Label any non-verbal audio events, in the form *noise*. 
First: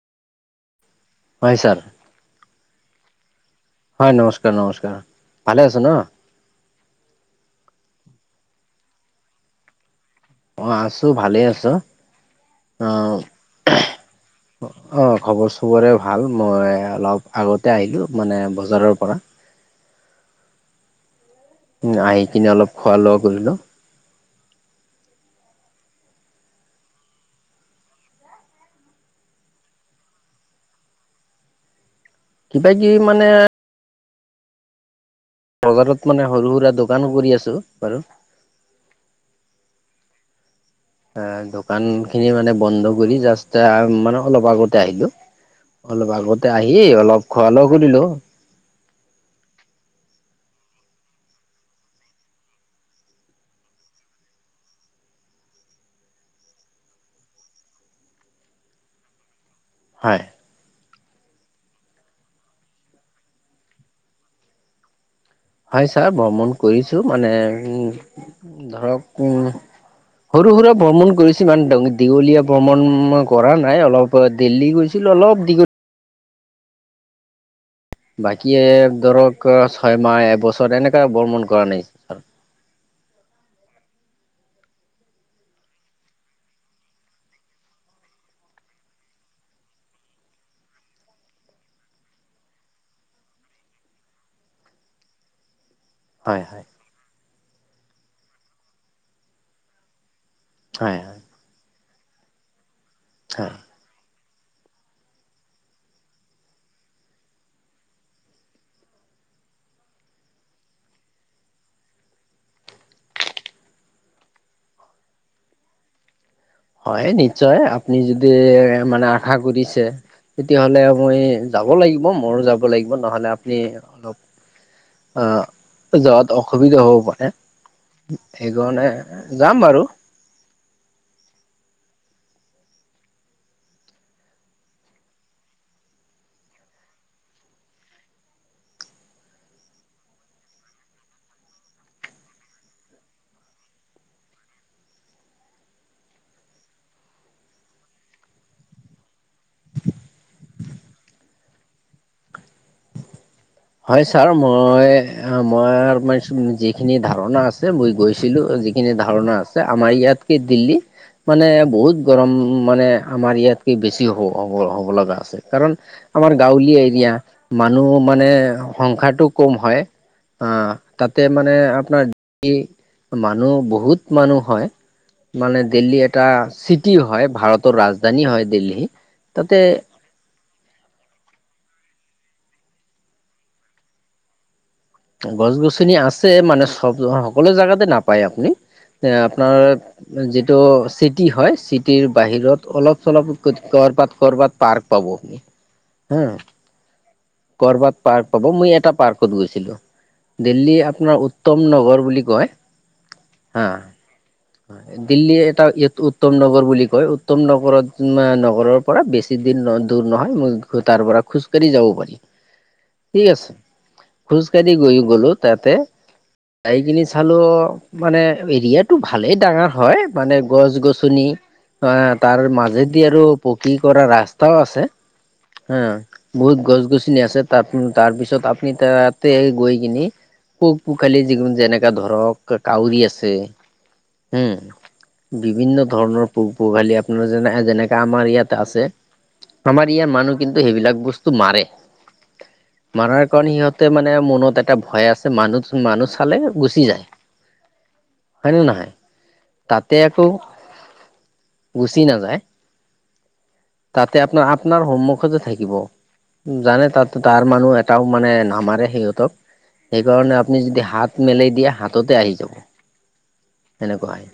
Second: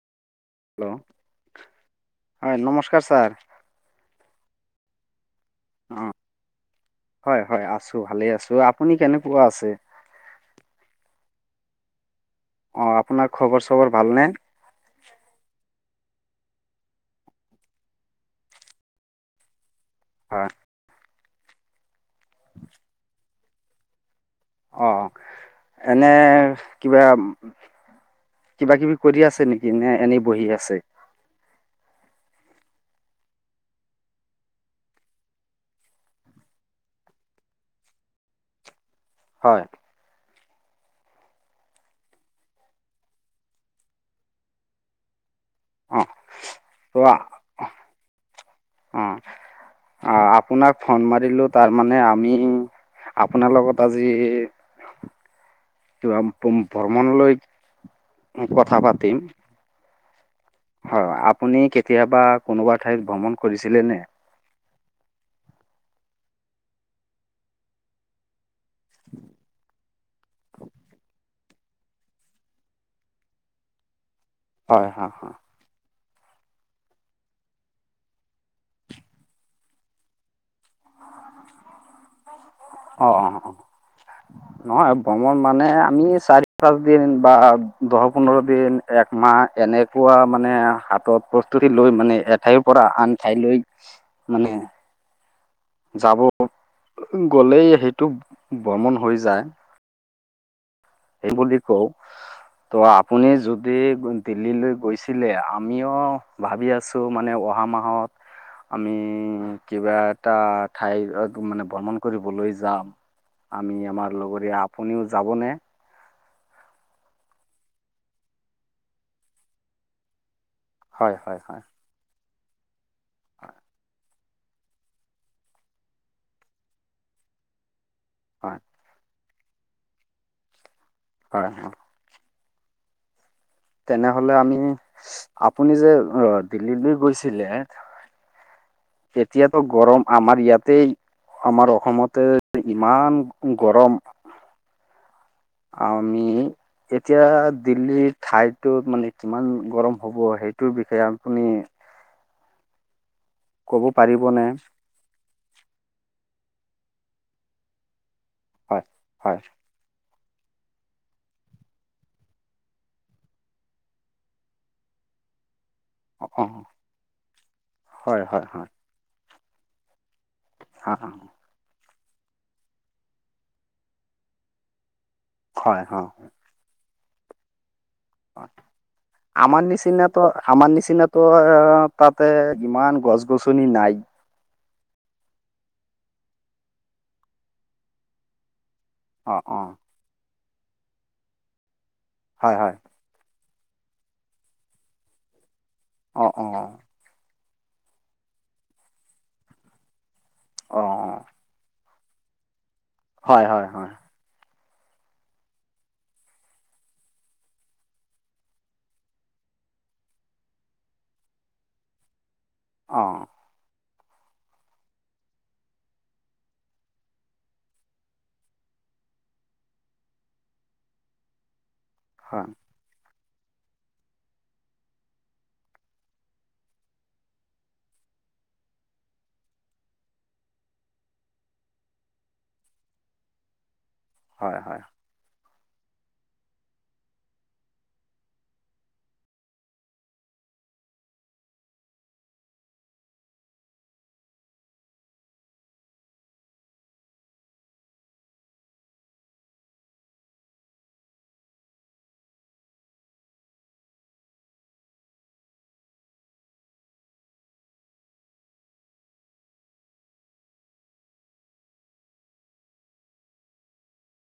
Hello হয় sir হয় নমস্কাৰ ছাৰ। হয় নমস্কাৰ নমস্কাৰ ভালে আছে ন। অঁ হয় হয় আছো ভালে আছো আপুনি কেনেকুৱা আছে। অ আছো ভালে আছো। অ আপোনাৰ খবৰ চবৰ ভালনে। খুবৰে ভাল মই অলপ আগতে আহিলোঁ মানে বজাৰৰ পৰা। হয়। উম আহি কিনে অলপ খোৱা লোৱা কৰিলোঁ। অ এনে কিবা কিবা কিবি কৰি আছে নেকি নে এনেই বহি আছে। কিবা কিবি মানে। বজাৰত মানে সৰু সুৰা দোকান কৰি আছোঁ বাৰু হয়। অ দোকান খিনি মানে বন্ধ কৰি জাষ্ট মানে অলপ আগতে আহিলো। অঁ অলপ আগতে আহি ত' অলপ খোৱা লোৱা কৰিলো। অ। আপোনাক ফোন মাৰিলো তাৰমানে আমি আপোনাৰ লগত আজি। ভ্ৰমণলৈ কথা পাতিম। হয়। হয় আপুনি কেতিয়াবা কোনোবা ঠাইত ভ্ৰমণ কৰিছিলে নে? হয় ছাৰ ভ্ৰমণ কৰিছো মানে উম। ধৰক উম সৰু সুৰা ভ্ৰমণ কৰিছে। কিমান দীঘলীয়া ভ্ৰমণ কৰা নাই অলপ দিল্লী হয় হয় গৈছিলো হয় অলপ দীঘলীয়া। বাকী ধৰক ছয় মাহ এবছৰ এনেকা ভ্ৰৰ্মন কৰা নাই। অ অ অ নহয় ভ্ৰমণ মানে আমি চাৰি পাঁচ দিন বা দহ পোন্ধৰ দিন একম মা এনেকুৱা মানে হাতত প্ৰস্তুতি লৈ মানে এঠাইৰ পৰা আন ঠাইলৈ। মানে যাব হয় হয় গ'লে সেইটো ভ্ৰমন হৈ যায়। হয় হয় এই বুলি কও। ত' আপুনি হয় যদি। দিল্লীলৈ গৈছিলে আমিও ভাবি আছো মানে অহা মাহত। আমি কিবা এটা ঠাই মানে ভ্ৰমণ কৰিবলৈ যাম। আমি আমাৰ লগৰীয়া আপুনিও যাবনে? হয় নিশ্চয় আপুনি যদি মানে আশা কৰিছে। তেতিয়াহলে হয় মই হয় হয় যাব লাগিব মোৰো যাব লাগিব নহ'লে আপুনি অলপ। আহ যোৱাত অসুবিধা হ'ব পাৰে সেইকাৰণে। যাম বাৰু। কৰা তে *unintelligible* এতিয়াতো গৰম আমাৰ ইয়াতেই আমাৰ অসমতে ইমান গৰম আ আমি এতিয়া দিল্লীৰ ঠাইতোত মানে কিমান গৰম হব হে সেইটোৰ বিষয়ে আপুনি ক'ব হয় ছাৰ পাৰিবনে মই মই যিখিনি ধাৰণা আছে মই গৈছ ছিলো হয় যিখিনি ধাৰণা হয় আছে আমাৰ ইয়াতকে দিল্লী মানে বহুত গৰম মানে আমাৰ ইয়াতকে বেছি হ হব হ'ব লগা আছে কাৰণ অ' আমাৰ গাঁৱলীয়া এৰিয়া মানুহ হয় মানে হয় হয় সংসাৰটো কম হয় আ হয় তাতে মানে আপোনাৰ মানুহ বহুত মানুহ হয় মানে হয় দিল্লী হয়। এটা চিটি হয় ভাৰতৰ ৰাজ ৰাজধানী হয় দিল্লী তাতে অমাৰ নিচিনাতো তাতে ইমান গছ গছনি নাই গছ গছনি আছে মানে চব সকলো জেগাতে নাপায় আপুনি এ অ' আপোনাৰ অ' যিটো চিটি হয় চিটিৰ হয় বাহিৰত হয় অলপ চলপ কৰবাত কৰ'বাত পাৰ্ক পাব হা অ অ কৰবাত পাৰ্ক পাব মই এটা পাৰ্কত গৈছিলো দিল্লী অ' আপোনাৰ উত্তম নগৰ বুলি কয় হয় হয় হয় হয় দিল্লী এটা উত্তম নগৰ বুলি কয় উত্তম নগৰত নগৰৰ পৰা বেছি দূৰ নহয় মই তাৰ পৰা খোজ কাঢ়ি যাব পাৰি। অ' ঠিক আছে খোজকাঢ়ি গৈ গলো তাতে গাই কিনি চালো মানে এৰিয়াটো ভালেই ডাঙৰ হয় মানে গছ গছনি অ তাৰ হয় মাজেদি আৰু পকী কৰা ৰাস্তাও আছে। হা বহুত গছ গছনি আছে তাৰ তাৰ পিছত আপুনি তাত তে গৈ কিনি পোক পোখালি যোনো যেনেকা ধৰক কাউৰী আছে। উম হয় হয়। বিভিন্ন ধৰণৰ পোক পোগালী আপোনাৰ যেনে যেনেকাে আমাৰ ইয়াত আছে। আমাৰ ইয়াৰ মানুহ কিন্তু সেইবিলাক বস্তু মাৰে মাৰাৰ কাৰণে সিহঁত মানে মনত এটা ভয় আছে মানুহ মানুহ চালে গুচি যায়। হয় ন নহয় তাতে আকৌ গুচি নাযায়। তাতে আপোনাৰ আপোনাৰ হোমৱৰ্ক যে থাকিব। জানে তাত তাৰ মানুহ এটাও মানে ন মাৰে সিহঁতক সেইকাৰণে আপুনি যদি হাত মেলি দিয়ে হাততে আহি যাব। সেনেকুৱাই